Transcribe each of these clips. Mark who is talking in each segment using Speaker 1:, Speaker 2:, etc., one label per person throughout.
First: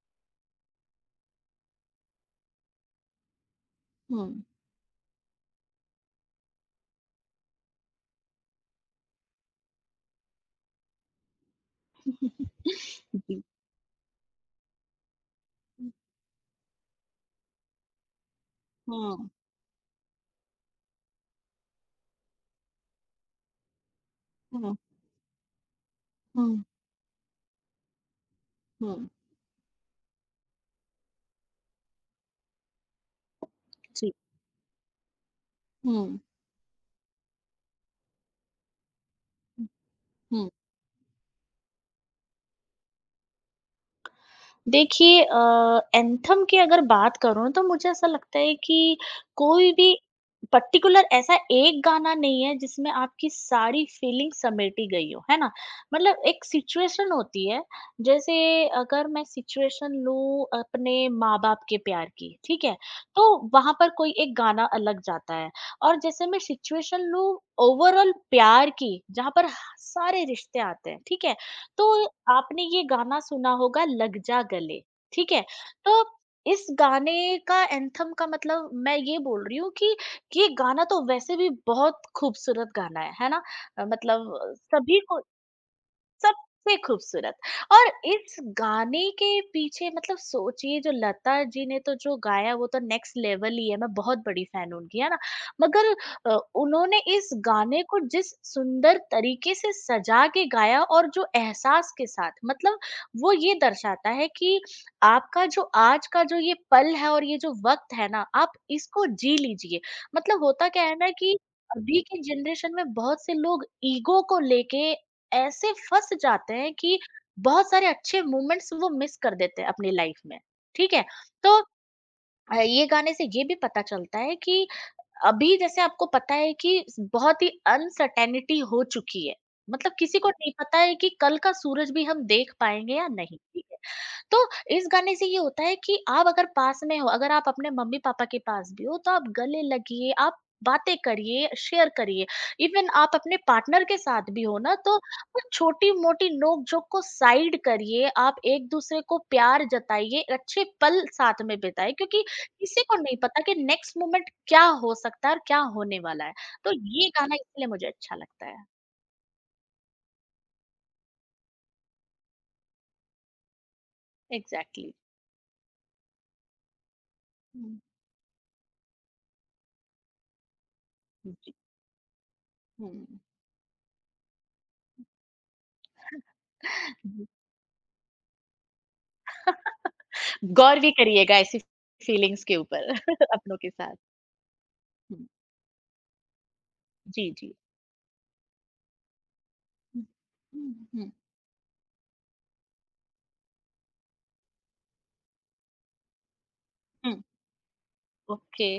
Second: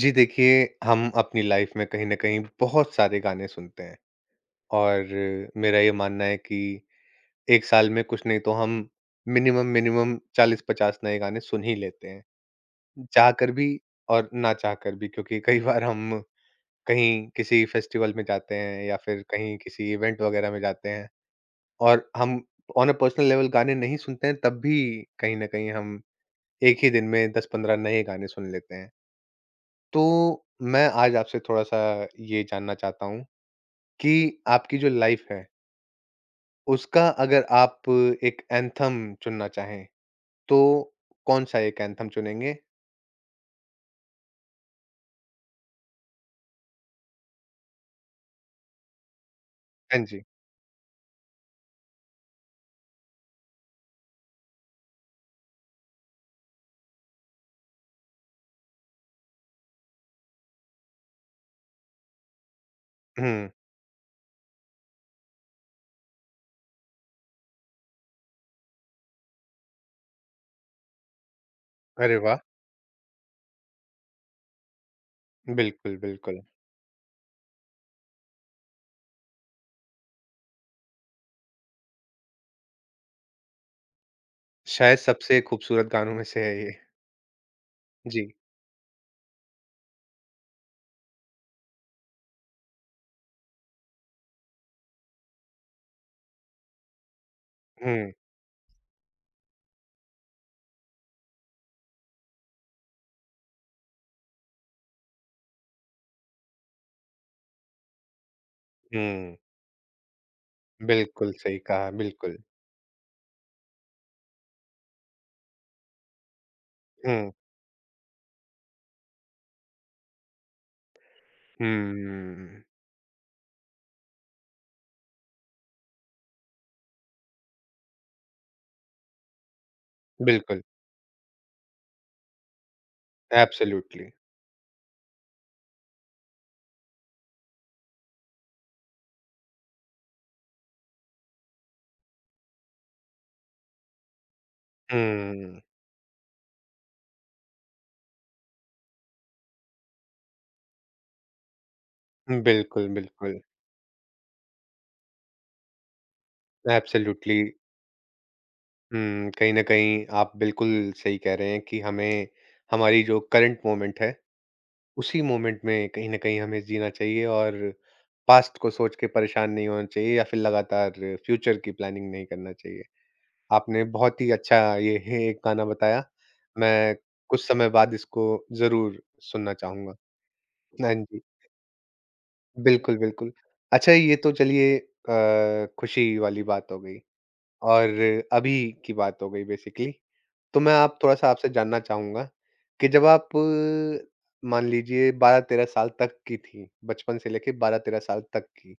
Speaker 1: जी देखिए, हम अपनी लाइफ में कहीं न कहीं बहुत सारे गाने सुनते हैं
Speaker 2: 嗯，
Speaker 1: और मेरा ये मानना है कि 1 साल में कुछ नहीं तो हम मिनिमम 40-50 नए गाने सुन ही लेते हैं।
Speaker 2: 嗯，
Speaker 1: चाहकर भी और ना चाहकर भी क्योंकि कई बार हम कहीं किसी फेस्टिवल में जाते हैं या फिर
Speaker 2: 嗯，
Speaker 1: कहीं किसी इवेंट वगैरह में जाते हैं और हम ऑन अ पर्सनल लेवल गाने नहीं सुनते हैं तब भी
Speaker 2: 嗯，
Speaker 1: कहीं न कहीं हम
Speaker 2: 嗯，
Speaker 1: 1 ही दिन में 10-15 नए गाने सुन लेते हैं।
Speaker 2: 嗯，
Speaker 1: तो मैं आज आपसे थोड़ा-सा ये जानना चाहता हूँ
Speaker 2: 是，
Speaker 1: कि आपकी जो लाइफ़ है,
Speaker 2: 嗯，
Speaker 1: उसका अगर आप एक एंथम चुनना
Speaker 2: 嗯。
Speaker 1: चाहें, तो कौन-सा एक एंथम चुनेंगे?
Speaker 2: देखिए एंथम की अगर बात करूँ तो मुझे ऐसा लगता है कि कोई भी
Speaker 1: हाँ जी।
Speaker 2: पर्टिकुलर ऐसा एक गाना नहीं है जिसमें आपकी सारी फीलिंग समेटी गई हो, है ना? मतलब एक सिचुएशन होती है, जैसे अगर मैं सिचुएशन लूँ अपने माँ-बाप के प्यार की, ठीक है?
Speaker 1: हुँ।
Speaker 2: तो वहाँ पर कोई एक गाना अलग जाता है और जैसे मैं सिचुएशन लूँ ओवरऑल प्यार की, जहाँ पर सारे रिश्ते आते हैं, ठीक है? तो
Speaker 1: अरे वाह!
Speaker 2: आपने ये गाना सुना होगा लग जा गले ठीक है तो
Speaker 1: बिल्कुल, बिल्कुल।
Speaker 2: इस गाने का एंथम का मतलब मैं ये बोल रही हूँ कि ये गाना तो वैसे भी बहुत खूबसूरत गाना है ना मतलब
Speaker 1: शायद
Speaker 2: सभी को
Speaker 1: सबसे खूबसूरत गानों में से है ये।
Speaker 2: सबसे खूबसूरत और
Speaker 1: जी।
Speaker 2: इस गाने के पीछे मतलब सोचिए जो लता जी ने तो जो गाया वो तो नेक्स्ट लेवल ही है मैं बहुत बड़ी फैन उनकी है ना मगर उन्होंने इस गाने को
Speaker 1: हुँ,
Speaker 2: जिस सुंदर तरीके से सजा के गाया और जो एहसास के साथ मतलब वो ये दर्शाता है कि आपका जो आज का जो ये पल है और ये जो वक्त है ना आप इसको
Speaker 1: हुँ।
Speaker 2: जी लीजिए मतलब होता क्या है ना
Speaker 1: बिल्कुल
Speaker 2: कि
Speaker 1: सही कहा,
Speaker 2: अभी के
Speaker 1: बिल्कुल।
Speaker 2: जनरेशन में बहुत से लोग ईगो को लेके ऐसे फँस जाते हैं कि
Speaker 1: हुँ,
Speaker 2: बहुत सारे अच्छे मोमेंट्स वो मिस कर देते हैं अपनी लाइफ में, ठीक है? तो
Speaker 1: हुँ।
Speaker 2: ये गाने से ये भी पता चलता है कि अभी जैसे आपको पता है कि स बहुत ही अनसर्टेनिटी हो चुकी है। मतलब किसी को नहीं
Speaker 1: बिल्कुल,
Speaker 2: पता है कि कल का सूरज भी हम देख पाएँगे या नहीं? ठीक है।
Speaker 1: एब्सोल्युटली।
Speaker 2: तो इस गाने से ये होता है कि आप अगर पास में हो, अगर आप अपने मम्मी-पापा के पास भी हो, तो आप गले लगिए, आप बातें करिए, शेयर करिए। इवन आप अपने पार्टनर के साथ भी हो ना, तो वो
Speaker 1: हुँ,
Speaker 2: छोटी-मोटी नोक-झोंक को साइड करिए, आप एक-दूसरे को प्यार जताइए, अच्छे पल साथ में बिताएँ क्योंकि किसी
Speaker 1: बिल्कुल,
Speaker 2: को नहीं
Speaker 1: बिल्कुल।
Speaker 2: पता कि नेक्स्ट मोमेंट क्या हो सकता है और क्या होने वाला है। तो ये गाना
Speaker 1: एब्सोल्युटली।
Speaker 2: इसलिए मुझे अच्छा लगता है।
Speaker 1: हुँ, कहीं न कहीं आप बिल्कुल सही कह रहे हैं कि हमें हमारी जो करंट मोमेंट है,
Speaker 2: एग्ज़ैक्टली
Speaker 1: उसी मोमेंट में कहीं न कहीं हमें जीना चाहिए और
Speaker 2: हुँ,
Speaker 1: पास्ट को सोच के परेशान नहीं होना चाहिए या फिर लगातार
Speaker 2: जी,
Speaker 1: फ्यूचर की प्लानिंग नहीं करना चाहिए। आपने बहुत ही अच्छा ये है एक गाना बताया, मैं
Speaker 2: हुँ।
Speaker 1: कुछ समय बाद इसको ज़रूर सुनना चाहूँगा।
Speaker 2: गौर भी
Speaker 1: हाँ जी,
Speaker 2: करिएगा ऐसी फीलिंग्स के ऊपर
Speaker 1: बिल्कुल, बिल्कुल।
Speaker 2: अपनों के
Speaker 1: अच्छा
Speaker 2: साथ।
Speaker 1: ये तो चलिए
Speaker 2: हुँ,
Speaker 1: खुशी वाली बात हो गई
Speaker 2: जी, जी।
Speaker 1: और अभी की बात हो गई बेसिकली।
Speaker 2: हुँ।
Speaker 1: तो मैं
Speaker 2: हुँ,
Speaker 1: आप
Speaker 2: हुँ,
Speaker 1: थोड़ा-सा आपसे जानना चाहूँगा कि जब आप मान लीजिए 12-13 साल तक की थी,
Speaker 2: हुँ।
Speaker 1: बचपन से लेके 12-13 साल तक
Speaker 2: ओके।
Speaker 1: की,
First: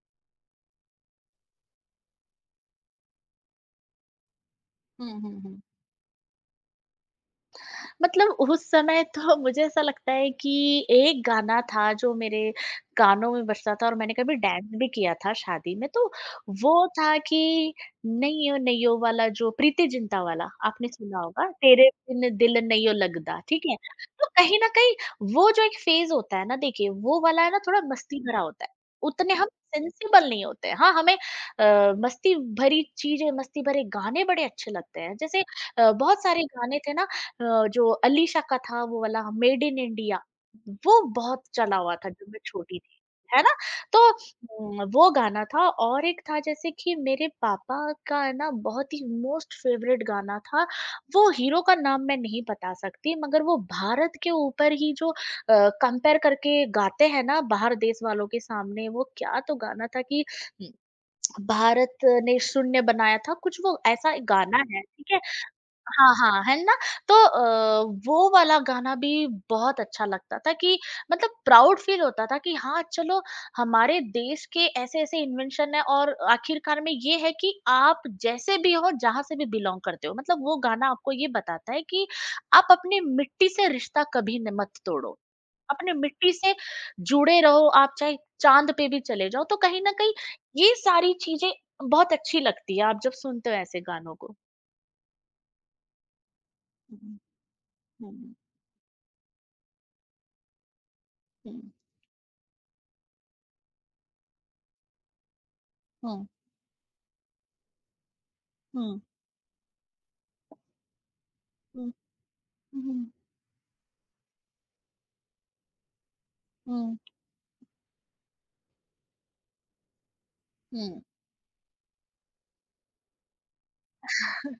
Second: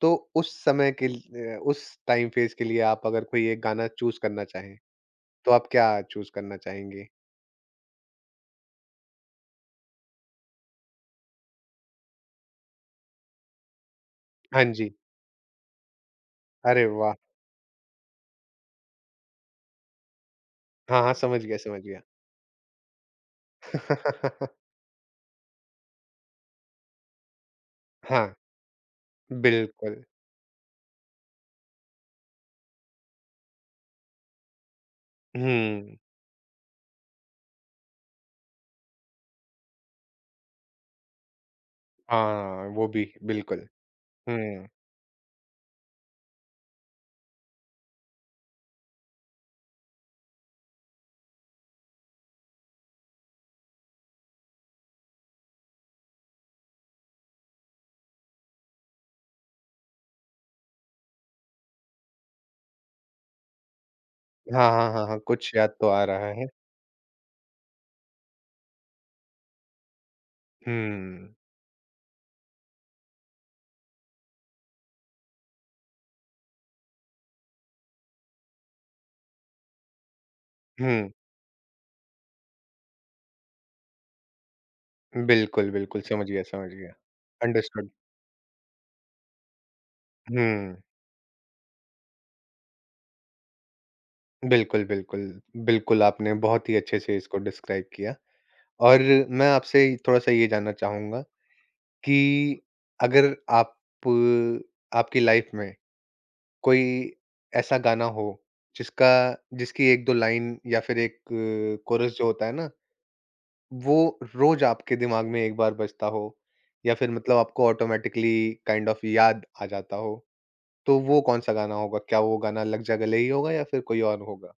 Speaker 1: तो उस समय के ल अ, उस टाइम फेज़ के लिए आप अगर कोई एक गाना चूज़ करना चाहें,
Speaker 2: हुँ, हुँ,
Speaker 1: तो
Speaker 2: हुँ।
Speaker 1: आप क्या चूज़ करना चाहेंगे?
Speaker 2: मतलब उस समय तो मुझे ऐसा लगता है कि एक गाना था जो मेरे कानों में बजता था और मैंने कभी
Speaker 1: हाँ
Speaker 2: डांस भी
Speaker 1: जी।
Speaker 2: किया था शादी में, तो
Speaker 1: अरे
Speaker 2: वो
Speaker 1: वाह!
Speaker 2: था कि नैयो नैयो वाला जो प्रीति जिंटा वाला आपने
Speaker 1: हाँ, हाँ,
Speaker 2: सुना
Speaker 1: समझ
Speaker 2: होगा,
Speaker 1: गया, समझ
Speaker 2: तेरे
Speaker 1: गया।
Speaker 2: बिन दिल नैयो लगदा, ठीक है? तो कहीं न कहीं वो जो एक फ़ेज़ होता है ना देखिए, वो वाला है ना थोड़ा मस्ती
Speaker 1: हाँ,
Speaker 2: भरा होता है, उतने हम
Speaker 1: बिल्कुल।
Speaker 2: सेंसिबल नहीं होते हैं। हाँ, हमें मस्ती भरी चीज़ें, मस्ती भरे गाने बड़े अच्छे लगते हैं। जैसे
Speaker 1: हुँ,
Speaker 2: बहुत सारे गाने थे ना जो अलीशा का था वो वाला मेड इन इंडिया वो बहुत चला हुआ था जब मैं
Speaker 1: हाँ,
Speaker 2: छोटी
Speaker 1: वो
Speaker 2: थी
Speaker 1: भी
Speaker 2: है ना
Speaker 1: बिल्कुल।
Speaker 2: तो
Speaker 1: हुँ।
Speaker 2: वो गाना था और एक था जैसे कि मेरे पापा का है ना बहुत ही मोस्ट फेवरेट गाना था वो हीरो का नाम मैं नहीं बता सकती मगर वो भारत के ऊपर ही जो कंपेयर करके गाते हैं ना बाहर देश वालों के सामने वो क्या तो गाना था कि हम्म, भारत ने शून्य बनाया था कुछ वो ऐसा एक गाना
Speaker 1: हाँ,
Speaker 2: है
Speaker 1: हाँ, हाँ,
Speaker 2: ठीक है
Speaker 1: हाँ, कुछ याद तो आ
Speaker 2: हाँ,
Speaker 1: रहा
Speaker 2: हाँ,
Speaker 1: है।
Speaker 2: है ना? तो वो वाला गाना भी बहुत अच्छा लगता था कि
Speaker 1: हुँ,
Speaker 2: मतलब प्राउड फील होता था कि हाँ, चलो हमारे देश के ऐसे-ऐसे इन्वेंशन हैं और आखिरकार में ये है कि आप जैसे भी हो, जहाँ से भी बिलॉन्ग करते हो। मतलब वो गाना आपको
Speaker 1: हुँ।
Speaker 2: ये बताता है कि आप अपनी मिट्टी से रिश्ता कभी न मत तोड़ो।
Speaker 1: बिल्कुल,
Speaker 2: अपने
Speaker 1: बिल्कुल। समझ
Speaker 2: मिट्टी
Speaker 1: गया,
Speaker 2: से
Speaker 1: समझ गया।
Speaker 2: जुड़े रहो,
Speaker 1: अंडरस्टूड।
Speaker 2: आप चाहे चाँद पे भी चले जाओ। तो कहीं न कहीं ये
Speaker 1: हुँ।
Speaker 2: सारी चीज़ें बहुत अच्छी लगती है, आप जब सुनते हो ऐसे गानों को।
Speaker 1: बिल्कुल, बिल्कुल। बिल्कुल, आपने बहुत ही अच्छे से
Speaker 2: हुँ,
Speaker 1: इसको डिस्क्राइब
Speaker 2: हुँ,
Speaker 1: किया
Speaker 2: हुँ,
Speaker 1: और मैं आपसे थोड़ा-सा ये जानना चाहूँगा
Speaker 2: हुँ।
Speaker 1: कि अगर आप आपकी लाइफ़ में
Speaker 2: हुँ,
Speaker 1: कोई ऐसा गाना हो
Speaker 2: हुँ,
Speaker 1: जिसका जिसकी 1-2 लाइन या फिर एक
Speaker 2: हुँ,
Speaker 1: कोरस जो होता है ना,
Speaker 2: हुँ,
Speaker 1: वो रोज़ आपके दिमाग में एक बार बजता हो या
Speaker 2: हुँ,
Speaker 1: फिर मतलब आपको ऑटोमैटिकली काइंड ऑफ याद आ जाता हो तो
Speaker 2: हुँ।
Speaker 1: वो कौन-सा गाना होगा? क्या वो गाना लग जा गले ही होगा या फिर कोई और होगा?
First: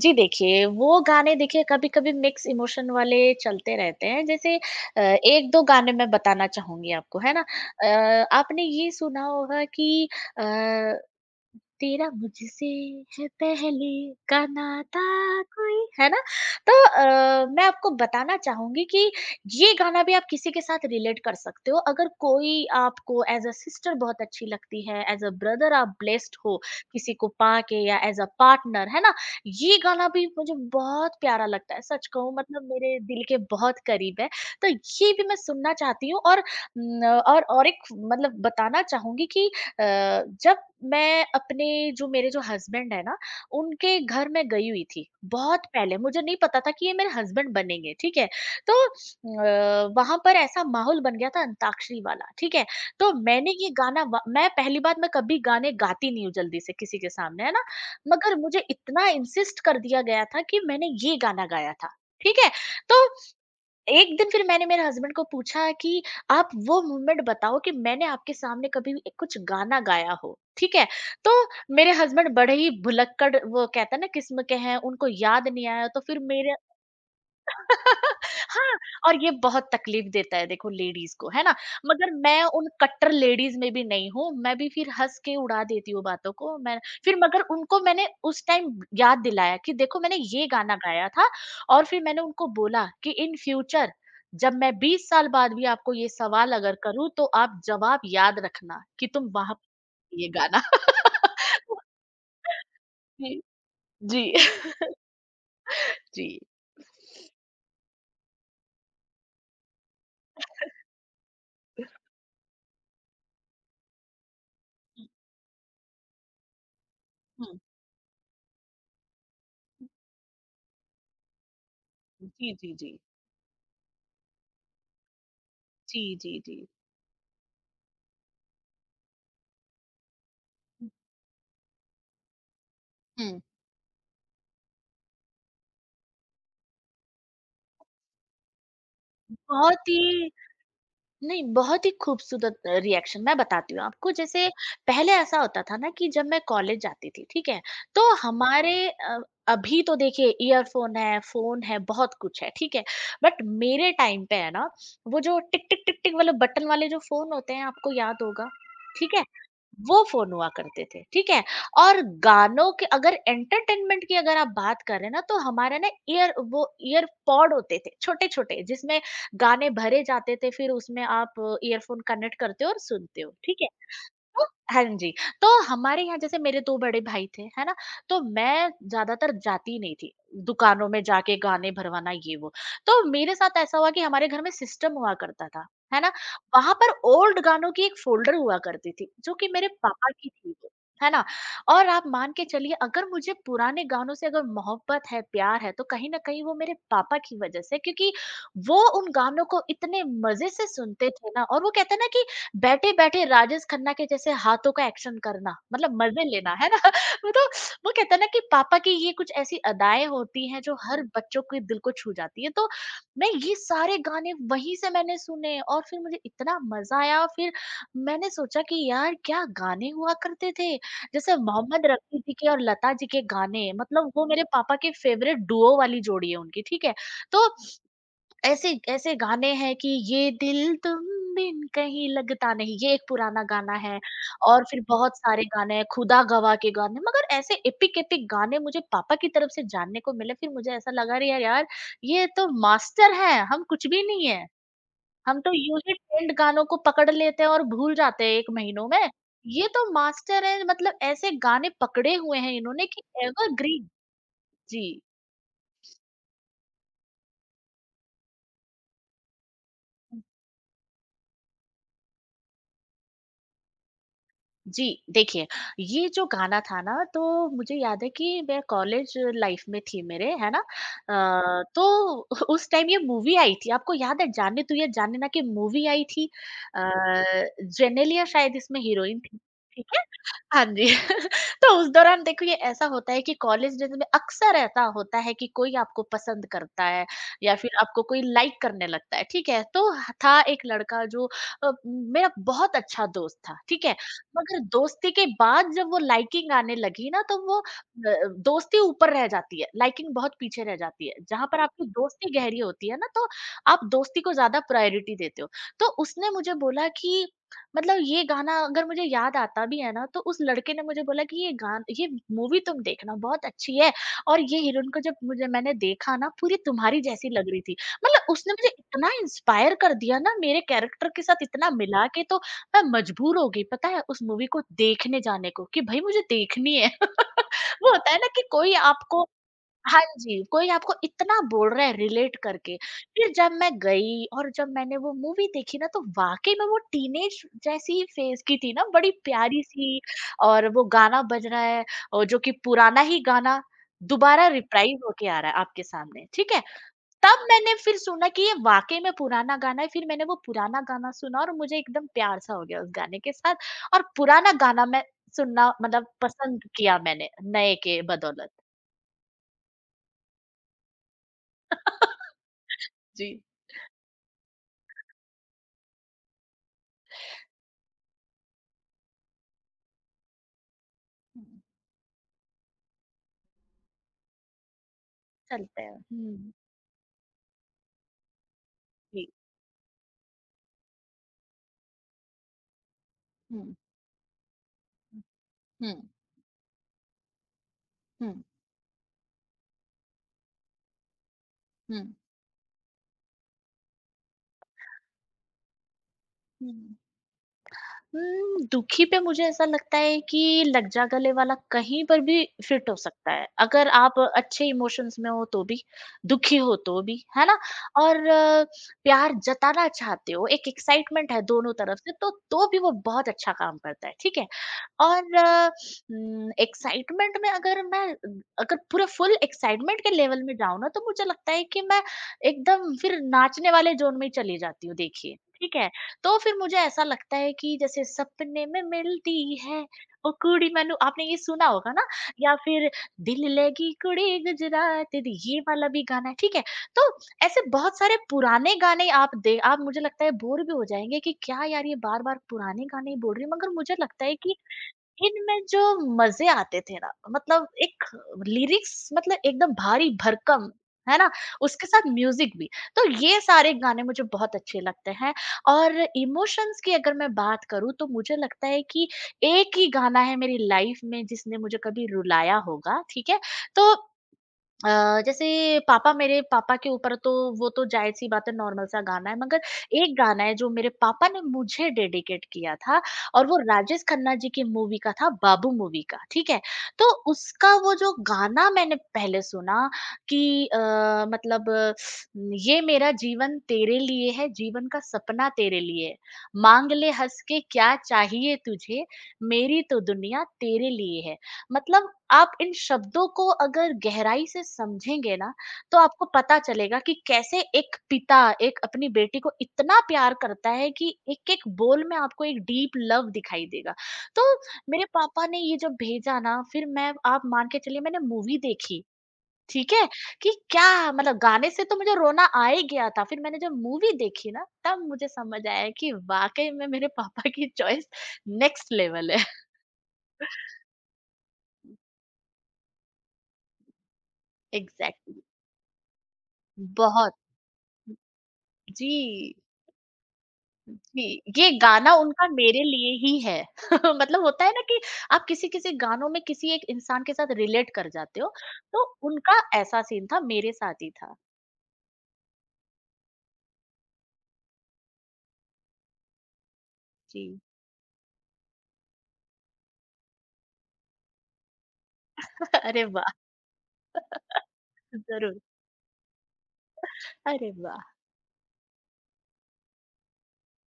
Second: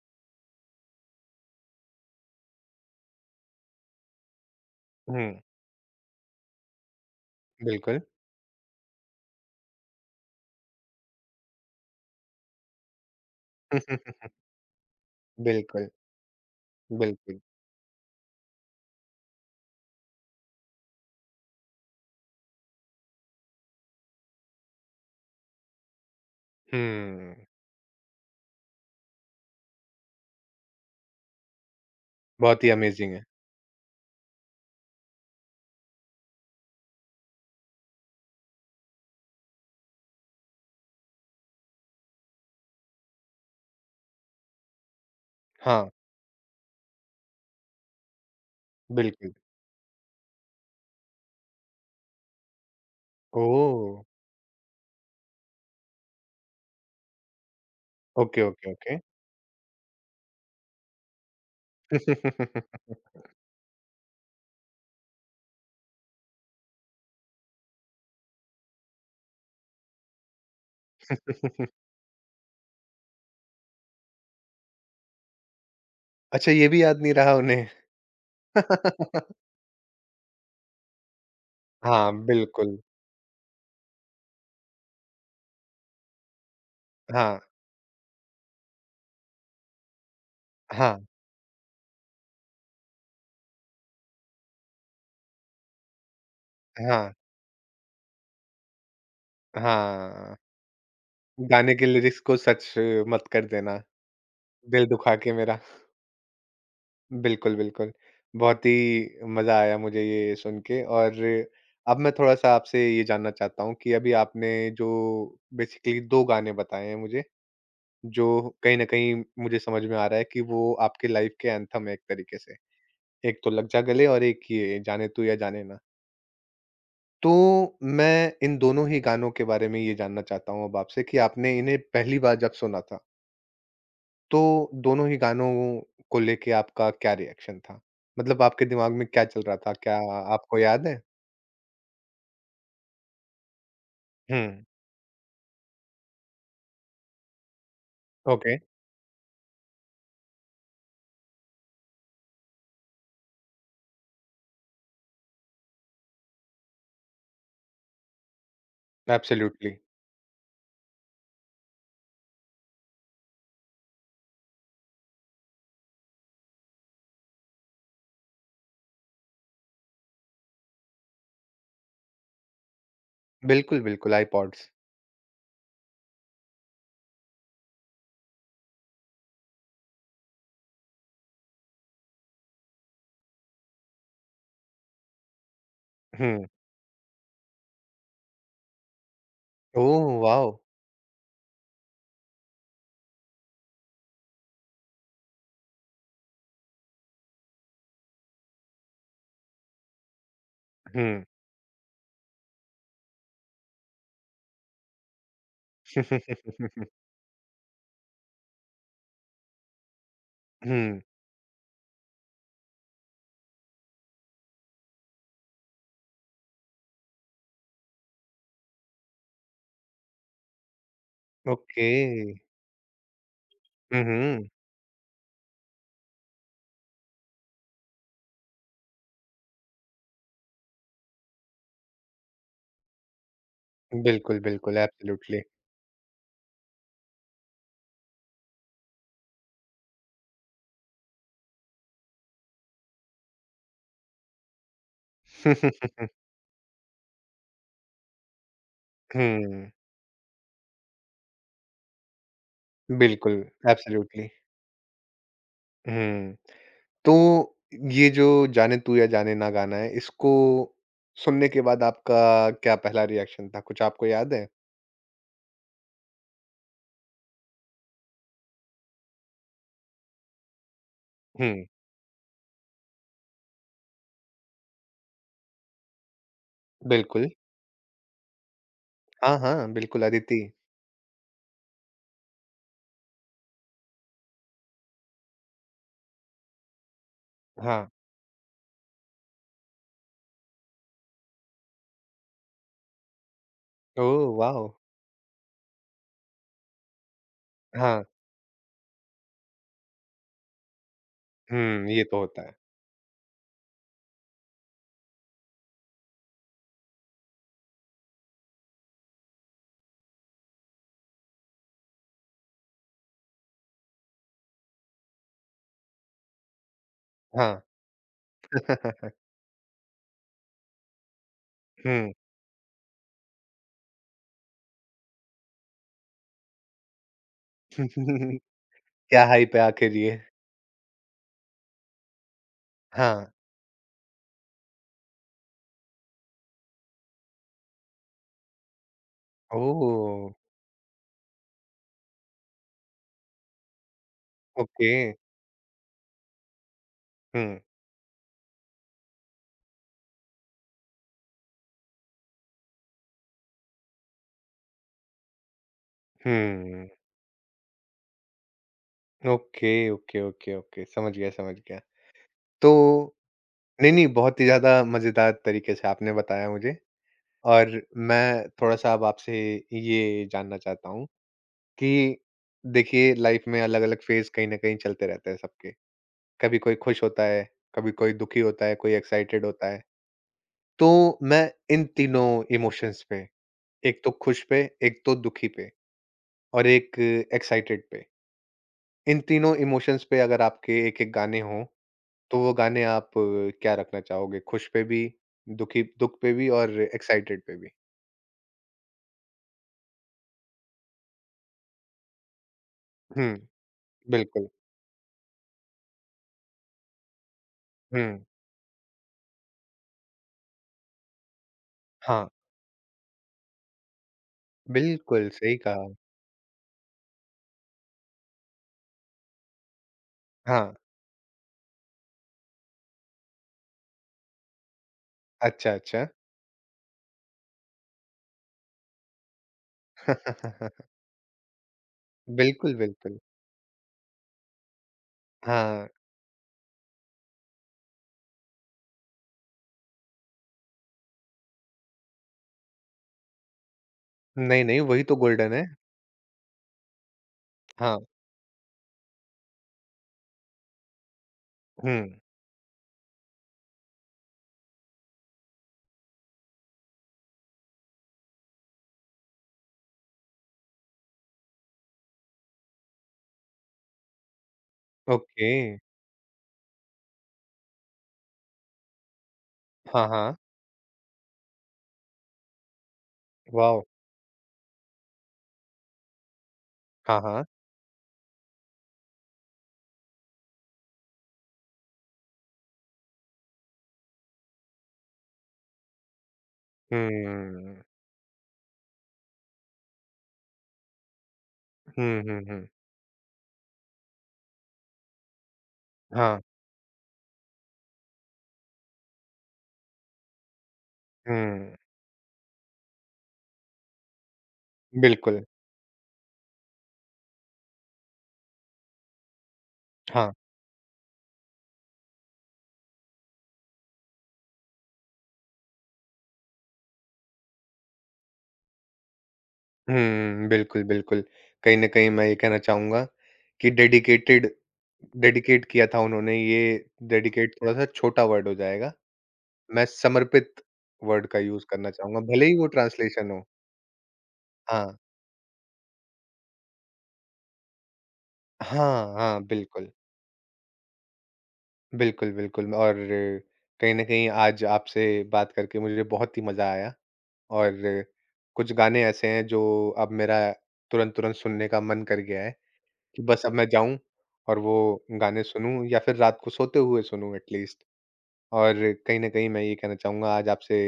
Speaker 2: जी, देखिए वो गाने देखिए कभी-कभी मिक्स इमोशन वाले चलते रहते हैं जैसे
Speaker 1: हुँ,
Speaker 2: 1-2 गाने मैं बताना चाहूँगी आपको, है ना?
Speaker 1: बिल्कुल।
Speaker 2: आपने ये सुना होगा कि अ तेरा मुझसे है पहले का नाता कोई
Speaker 1: बिल्कुल,
Speaker 2: है ना तो
Speaker 1: बिल्कुल।
Speaker 2: मैं आपको बताना चाहूंगी कि ये गाना भी आप किसी के साथ रिलेट कर सकते हो अगर कोई आपको एज अ सिस्टर बहुत अच्छी लगती है एज अ ब्रदर आप ब्लेस्ड हो किसी को
Speaker 1: हुँ,
Speaker 2: पाके या एज अ पार्टनर है ना ये गाना भी मुझे बहुत प्यारा लगता है सच कहूँ मतलब
Speaker 1: बहुत ही
Speaker 2: मेरे
Speaker 1: अमेज़िंग है।
Speaker 2: दिल के बहुत करीब है तो ये भी मैं सुनना चाहती हूँ और न, और एक मतलब बताना चाहूंगी कि अ, जब मैं अपने जो मेरे जो हस्बैंड है ना, उनके घर मैं गई हुई थी, बहुत
Speaker 1: हाँ,
Speaker 2: पहले मुझे नहीं पता था कि ये मेरे हस्बैंड बनेंगे, ठीक है। तो
Speaker 1: बिल्कुल।
Speaker 2: वहाँ पर ऐसा माहौल बन गया था अंताक्षरी वाला, ठीक है। तो मैंने ये
Speaker 1: ओह!
Speaker 2: गाना वा मैं पहली बात मैं कभी गाने गाती नहीं हूँ जल्दी से किसी के सामने, है ना। मगर
Speaker 1: ओके,
Speaker 2: मुझे
Speaker 1: ओके, ओके।
Speaker 2: इतना इंसिस्ट कर दिया गया था कि मैंने ये गाना गाया था, ठीक है। तो एक दिन फिर मैंने मेरे हस्बैंड को पूछा कि आप वो मूवमेंट बताओ कि मैंने आपके सामने कभी भी कुछ गाना गाया हो, ठीक है? तो मेरे हस्बैंड बड़े ही भुलक्कड़ वो कहते हैं ना किस्म के हैं, उनको याद नहीं आया तो फिर
Speaker 1: अच्छा
Speaker 2: मेरे
Speaker 1: ये भी याद नहीं रहा उन्हें।
Speaker 2: हाँ, और ये बहुत तकलीफ देता है देखो लेडीज़ को, है ना?
Speaker 1: हाँ,
Speaker 2: मगर मैं उन
Speaker 1: बिल्कुल।
Speaker 2: कट्टर लेडीज़ में भी नहीं हूँ, मैं भी फिर हँस के उड़ा देती हूँ बातों को, मैं फिर
Speaker 1: हाँ,
Speaker 2: मगर उनको मैंने उस टाइम याद दिलाया कि देखो मैंने ये गाना
Speaker 1: हाँ,
Speaker 2: गाया था और फिर मैंने उनको बोला कि इन फ्यूचर जब मैं 20 साल बाद भी आपको ये सवाल अगर करूँ
Speaker 1: हाँ,
Speaker 2: तो आप जवाब याद रखना कि तुम वहाँ पे ये
Speaker 1: हाँ।
Speaker 2: गाना
Speaker 1: गाने के लिरिक्स को सच मत
Speaker 2: जी,
Speaker 1: कर देना,
Speaker 2: जी,
Speaker 1: दिल दुखा के मेरा।
Speaker 2: जी।
Speaker 1: बिल्कुल, बिल्कुल। बहुत ही मज़ा आया मुझे ये सुन के और अब मैं थोड़ा-सा आपसे ये जानना चाहता हूँ कि अभी आपने जो बेसिकली 2 गाने बताए हैं मुझे,
Speaker 2: हुँ,
Speaker 1: जो कहीं न कहीं मुझे समझ
Speaker 2: हुँ।
Speaker 1: में आ रहा है कि वो आपके लाइफ़ के एंथम है एक तरीके
Speaker 2: जी,
Speaker 1: से।
Speaker 2: जी, जी।
Speaker 1: एक तो लग जा गले और एक ये जाने तू या जाने ना।
Speaker 2: जी, जी, जी।
Speaker 1: तो मैं इन दोनों ही गानों के बारे में ये जानना चाहता हूँ अब आपसे कि आपने इन्हें पहली बार जब सुना था
Speaker 2: हुँ।
Speaker 1: तो दोनों ही गानों को लेके आपका क्या रिएक्शन था? मतलब आपके दिमाग में क्या चल रहा था?
Speaker 2: बहुत
Speaker 1: क्या
Speaker 2: ही
Speaker 1: आपको याद है?
Speaker 2: नहीं, बहुत ही खूबसूरत रिएक्शन मैं बताती हूँ आपको।
Speaker 1: हुँ,
Speaker 2: जैसे पहले ऐसा होता था ना कि जब मैं कॉलेज जाती थी, ठीक है? तो
Speaker 1: ओके,
Speaker 2: हमारे अभी तो देखिए ईयरफ़ोन है, फ़ोन है, बहुत कुछ है, ठीक है? बट मेरे टाइम पे है ना, वो जो टिक, टिक, टिक, टिक वाले बटन वाले जो फ़ोन होते हैं, आपको याद होगा, ठीक है?
Speaker 1: एब्सोल्युटली।
Speaker 2: वो फ़ोन हुआ करते थे, ठीक है? और गानों के अगर एंटरटेनमेंट की अगर आप बात करें ना तो हमारा ना ईयर वो ईयर पॉड होते थे, छोटे-छोटे जिसमें गाने भरे जाते थे फिर उसमें आप ईयरफ़ोन कनेक्ट करते हो और सुनते हो, ठीक है?
Speaker 1: बिल्कुल, बिल्कुल
Speaker 2: तो
Speaker 1: आइपॉड्स।
Speaker 2: हाँ जी, तो हमारे यहाँ जैसे मेरे 2 बड़े भाई थे, है ना? तो मैं ज़्यादातर जाती नहीं थी, दुकानों में जाके गाने भरवाना ये वो। तो मेरे साथ ऐसा हुआ कि हमारे घर में सिस्टम हुआ करता था, है ना?
Speaker 1: हुँ,
Speaker 2: वहाँ पर ओल्ड गानों की एक फ़ोल्डर हुआ करती थी, जो कि मेरे
Speaker 1: ओह
Speaker 2: पापा की
Speaker 1: वाओ!
Speaker 2: थी वो, है ना? और आप मान के चलिए अगर मुझे पुराने गानों से अगर मोहब्बत है, प्यार है, तो कहीं न कहीं वो मेरे पापा की वजह से क्योंकि वो उन गानों को इतने मज़े से सुनते
Speaker 1: हुँ।
Speaker 2: थे ना और वो कहते हैं ना कि बैठे-बैठे राजेश खन्ना के जैसे हाथों का एक्शन करना, मतलब मज़े लेना, है ना?
Speaker 1: हुँ,
Speaker 2: वो तो वो कहते हैं ना कि पापा की ये कुछ ऐसी अदाएँ होती हैं जो हर बच्चों के दिल को छू जाती है। तो मैं ये सारे गाने वहीं से मैंने सुने और फिर मुझे इतना मज़ा आया और फिर मैंने सोचा कि यार क्या गाने हुआ करते थे। जैसे मोहम्मद
Speaker 1: ओके।
Speaker 2: रफ़ी जी के और लता जी के गाने
Speaker 1: हुँ,
Speaker 2: मतलब वो मेरे
Speaker 1: हुँ।
Speaker 2: पापा के फ़ेवरेट डुओ वाली जोड़ी है उनकी, ठीक है? तो ऐसे ऐसे गाने हैं कि ये दिल तुम बिन कहीं लगता नहीं, ये एक पुराना गाना है
Speaker 1: बिल्कुल,
Speaker 2: और फिर
Speaker 1: बिल्कुल
Speaker 2: बहुत
Speaker 1: एब्सोल्युटली।
Speaker 2: सारे गाने हैं, खुदा गवाह के गाने मगर ऐसे एपिक एपिक गाने मुझे पापा की तरफ से जानने को मिले, फिर मुझे ऐसा लगा अरे यार यार, ये तो मास्टर हैं, हम कुछ भी नहीं है। हम तो यूं ही ट्रेंड गानों को पकड़ लेते हैं और भूल जाते हैं 1 महीनों में। ये
Speaker 1: हुँ,
Speaker 2: तो मास्टर हैं मतलब ऐसे गाने पकड़े हुए हैं इन्होंने कि
Speaker 1: बिल्कुल
Speaker 2: एवरग्रीन।
Speaker 1: एब्सोल्युटली।
Speaker 2: जी।
Speaker 1: हुँ। तो ये जो जाने तू या जाने ना गाना है, इसको सुनने के बाद आपका क्या पहला रिएक्शन था? कुछ आपको याद है?
Speaker 2: जी, देखिए, ये जो गाना था ना तो मुझे याद है कि मैं कॉलेज लाइफ़ में थी मेरे, है ना?
Speaker 1: हुँ,
Speaker 2: तो उस टाइम ये मूवी आई थी, आपको याद है जाने तू या जाने ना की मूवी आई थी। अ,
Speaker 1: बिल्कुल।
Speaker 2: जेनेलिया शायद इसमें हीरोइन थी,
Speaker 1: हाँ, हाँ,
Speaker 2: ठीक
Speaker 1: बिल्कुल
Speaker 2: है?
Speaker 1: अदिति।
Speaker 2: हाँ जी, तो उस दौरान देखो ये ऐसा होता है कि कॉलेज डेज़ में अक्सर ऐसा होता है कि कोई आपको पसंद करता है या फिर
Speaker 1: हाँ।
Speaker 2: आपको कोई लाइक करने लगता है, ठीक है? तो था एक लड़का जो मेरा बहुत अच्छा दोस्त था, ठीक है?
Speaker 1: ओह
Speaker 2: मगर
Speaker 1: वाओ!
Speaker 2: दोस्ती के बाद जब वो लाइकिंग आने लगी ना तो वो
Speaker 1: हाँ।
Speaker 2: दोस्ती ऊपर रह जाती है, लाइकिंग बहुत पीछे रह जाती है। जहाँ पर आपकी
Speaker 1: हुँ, ये तो
Speaker 2: दोस्ती
Speaker 1: होता है।
Speaker 2: गहरी होती है ना तो आप दोस्ती को ज़्यादा प्रायोरिटी देते हो। तो उसने मुझे बोला कि मतलब ये गाना अगर मुझे याद आता भी है ना तो उस लड़के ने मुझे बोला कि ये गान ये मूवी तुम देखना बहुत अच्छी है और ये हीरोइन को जब मुझे मैंने देखा ना पूरी तुम्हारी जैसी लग
Speaker 1: हाँ।
Speaker 2: रही थी। मतलब उसने मुझे इतना इंस्पायर कर दिया ना मेरे कैरेक्टर के साथ इतना मिला
Speaker 1: हुँ।
Speaker 2: के तो मैं मजबूर हो गई पता है उस मूवी को देखने जाने को कि भाई मुझे देखनी है। वो होता है ना कि कोई
Speaker 1: क्या
Speaker 2: आपको
Speaker 1: हाइप है आखिर
Speaker 2: हाँ
Speaker 1: ये?
Speaker 2: जी, कोई आपको इतना बोल रहा है रिलेट करके।
Speaker 1: हाँ।
Speaker 2: फिर जब मैं गई और जब मैंने वो मूवी देखी ना तो वाक़ई में वो टीनेज जैसी ही फेज़ की थी ना, बड़ी प्यारी-सी
Speaker 1: ओह!
Speaker 2: और वो गाना बज रहा है और जो कि पुराना ही गाना दोबारा
Speaker 1: ओके।
Speaker 2: रिप्राइज़ होके आ रहा है आपके सामने, ठीक है? तब
Speaker 1: हुँ,
Speaker 2: मैंने फिर सुना कि ये वाक़ई में पुराना गाना है, फिर मैंने वो पुराना गाना सुना और मुझे एकदम प्यार-सा हो गया उस गाने के साथ और पुराना गाना मैं सुनना मतलब पसंद
Speaker 1: हुँ।
Speaker 2: किया मैंने, नए के बदौलत।
Speaker 1: Okay, okay, okay, okay. समझ गया, समझ गया। तो
Speaker 2: जी।
Speaker 1: नहीं, नहीं बहुत ही ज़्यादा मज़ेदार तरीके से आपने बताया मुझे। और मैं थोड़ा-सा अब आपसे ये जानना चाहता हूँ
Speaker 2: हुँ।
Speaker 1: कि देखिए लाइफ में अलग-अलग फेज़ कहीं न कहीं चलते रहते हैं सबके।
Speaker 2: चलते हैं। हुँ।
Speaker 1: कभी कोई खुश होता है, कभी कोई दुखी होता है, कोई
Speaker 2: जी।
Speaker 1: एक्साइटेड होता है। तो मैं इन तीनों इमोशंस पे,
Speaker 2: हुँ।
Speaker 1: एक तो खुश पे, एक तो
Speaker 2: हुँ।
Speaker 1: दुखी पे
Speaker 2: हुँ,
Speaker 1: और एक एक्साइटेड पे।
Speaker 2: हुँ,
Speaker 1: इन तीनों इमोशंस पे अगर आपके एक-एक गाने हों,
Speaker 2: हुँ,
Speaker 1: तो वो गाने आप क्या रखना चाहोगे? खुश पे भी, दुखी दुःख पे भी और
Speaker 2: हुँ।
Speaker 1: एक्साइटेड पे भी?
Speaker 2: हुँ, दुखी पे मुझे ऐसा लगता है कि लग जा गले वाला कहीं पर भी फिट हो सकता
Speaker 1: हुँ,
Speaker 2: है। अगर आप
Speaker 1: बिल्कुल।
Speaker 2: अच्छे इमोशंस में हो तो भी, दुखी हो तो भी, है ना?
Speaker 1: हुँ,
Speaker 2: और प्यार जताना चाहते हो, एक एक्साइटमेंट है दोनों तरफ से
Speaker 1: हाँ।
Speaker 2: तो भी वो बहुत अच्छा काम करता है, ठीक है?
Speaker 1: बिल्कुल, सही
Speaker 2: और
Speaker 1: कहा।
Speaker 2: एक्साइटमेंट में अगर मैं अगर पूरा फुल एक्साइटमेंट के लेवल में
Speaker 1: हाँ,
Speaker 2: जाऊँ ना तो मुझे लगता है कि मैं एकदम फिर नाचने वाले ज़ोन में ही चली जाती हूँ देखिए,
Speaker 1: अच्छा,
Speaker 2: ठीक है?
Speaker 1: अच्छा।
Speaker 2: तो फिर मुझे ऐसा लगता है कि जैसे सपने में मिलती है ओ कुड़ी मैनू आपने ये सुना होगा ना या
Speaker 1: बिल्कुल,
Speaker 2: फिर
Speaker 1: बिल्कुल।
Speaker 2: दिल लगी कुड़ी गुजरात दी ये
Speaker 1: हाँ,
Speaker 2: वाला भी गाना है, ठीक है? तो ऐसे बहुत सारे पुराने गाने आप मुझे लगता है बोर भी हो जाएंगे कि क्या यार ये बार बार पुराने गाने ही बोल रही हूँ मगर मुझे लगता है कि
Speaker 1: नहीं, नहीं, वही तो गोल्डन
Speaker 2: इनमें
Speaker 1: है।
Speaker 2: जो मजे आते थे ना मतलब
Speaker 1: हाँ,
Speaker 2: एक लिरिक्स मतलब एकदम भारी भरकम है ना उसके
Speaker 1: हुँ,
Speaker 2: साथ म्यूजिक भी, तो ये सारे गाने मुझे बहुत अच्छे लगते हैं। और इमोशंस की अगर मैं बात करूँ तो मुझे लगता है कि एक ही गाना है मेरी लाइफ में जिसने मुझे कभी रुलाया होगा, ठीक है? तो जैसे
Speaker 1: ओके।
Speaker 2: पापा मेरे पापा के ऊपर तो वो तो जाहिर-सी बात है नॉर्मल सा गाना है, मगर
Speaker 1: हाँ,
Speaker 2: एक
Speaker 1: हाँ,
Speaker 2: गाना है जो मेरे पापा ने मुझे डेडिकेट किया था और वो
Speaker 1: वॉव!
Speaker 2: राजेश खन्ना जी की मूवी का था, बाबू मूवी का, ठीक है? तो
Speaker 1: हाँ, हाँ,
Speaker 2: उसका वो जो गाना मैंने पहले सुना कि अ, मतलब ये मेरा जीवन तेरे लिए है, जीवन का सपना तेरे लिए है, माँग ले हँस के
Speaker 1: हुँ।
Speaker 2: क्या चाहिए तुझे, मेरी तो दुनिया तेरे लिए है। मतलब
Speaker 1: हुँ, हुँ,
Speaker 2: आप
Speaker 1: हुँ,
Speaker 2: इन शब्दों को अगर गहराई से समझेंगे ना, तो आपको
Speaker 1: हाँ,
Speaker 2: पता चलेगा कि कैसे एक पिता एक अपनी बेटी को इतना प्यार करता है कि एक-एक
Speaker 1: हुँ,
Speaker 2: बोल में आपको एक डीप लव दिखाई देगा। तो मेरे
Speaker 1: बिल्कुल,
Speaker 2: पापा ने ये जब भेजा ना, फिर मैं आप मान के चलिए मैंने मूवी देखी, ठीक है?
Speaker 1: हाँ,
Speaker 2: कि क्या मतलब गाने से तो मुझे रोना आ ही गया था, फिर मैंने जब मूवी देखी ना, तब मुझे समझ आया कि वाक़ई में मेरे पापा की चॉइस नेक्स्ट लेवल है।
Speaker 1: हुँ, बिल्कुल, बिल्कुल। कहीं न कहीं मैं ये कहना चाहूँगा कि डेडिकेटेड
Speaker 2: एग्ज़ैक्टली,
Speaker 1: डेडिकेट किया था उन्होंने, ये
Speaker 2: बहुत।
Speaker 1: डेडिकेट थोड़ा-सा छोटा वर्ड हो जाएगा।
Speaker 2: जी,
Speaker 1: मैं समर्पित
Speaker 2: जी,
Speaker 1: वर्ड का यूज़
Speaker 2: ये
Speaker 1: करना
Speaker 2: गाना
Speaker 1: चाहूँगा, भले
Speaker 2: उनका
Speaker 1: ही वो
Speaker 2: मेरे लिए
Speaker 1: ट्रांसलेशन
Speaker 2: ही
Speaker 1: हो।
Speaker 2: है। मतलब होता है ना
Speaker 1: हाँ।
Speaker 2: कि आप किसी-किसी गानों में किसी एक इंसान के साथ रिलेट कर जाते हो, तो
Speaker 1: हाँ, हाँ,
Speaker 2: उनका
Speaker 1: बिल्कुल।
Speaker 2: ऐसा सीन था, मेरे साथ ही था।
Speaker 1: बिल्कुल, बिल्कुल और कहीं न कहीं आज आपसे बात करके मुझे बहुत ही मज़ा आया
Speaker 2: जी।
Speaker 1: और कुछ गाने ऐसे हैं जो अब मेरा तुरंत-तुरंत सुनने का मन कर गया है
Speaker 2: अरे
Speaker 1: कि
Speaker 2: वाह!
Speaker 1: बस अब मैं जाऊँ और वो गाने
Speaker 2: ज़रूर।
Speaker 1: सुनूँ या फिर रात को सोते हुए सुनूँ एट
Speaker 2: अरे
Speaker 1: लीस्ट
Speaker 2: वाह!
Speaker 1: और कहीं न कहीं मैं ये कहना चाहूँगा आज आपसे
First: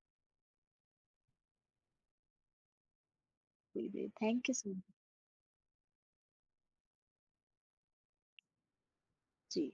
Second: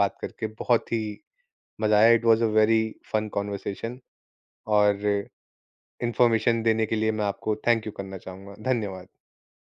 Speaker 1: बात करके बहुत ही मज़ा आया। It was a very fun
Speaker 2: जी,
Speaker 1: कन्वर्सेशन
Speaker 2: जी, थैंक यू सो मच।
Speaker 1: और इन्फॉर्मेशन देने के लिए मैं आपको थैंक यू करना चाहूँगा। धन्यवाद।
Speaker 2: जी।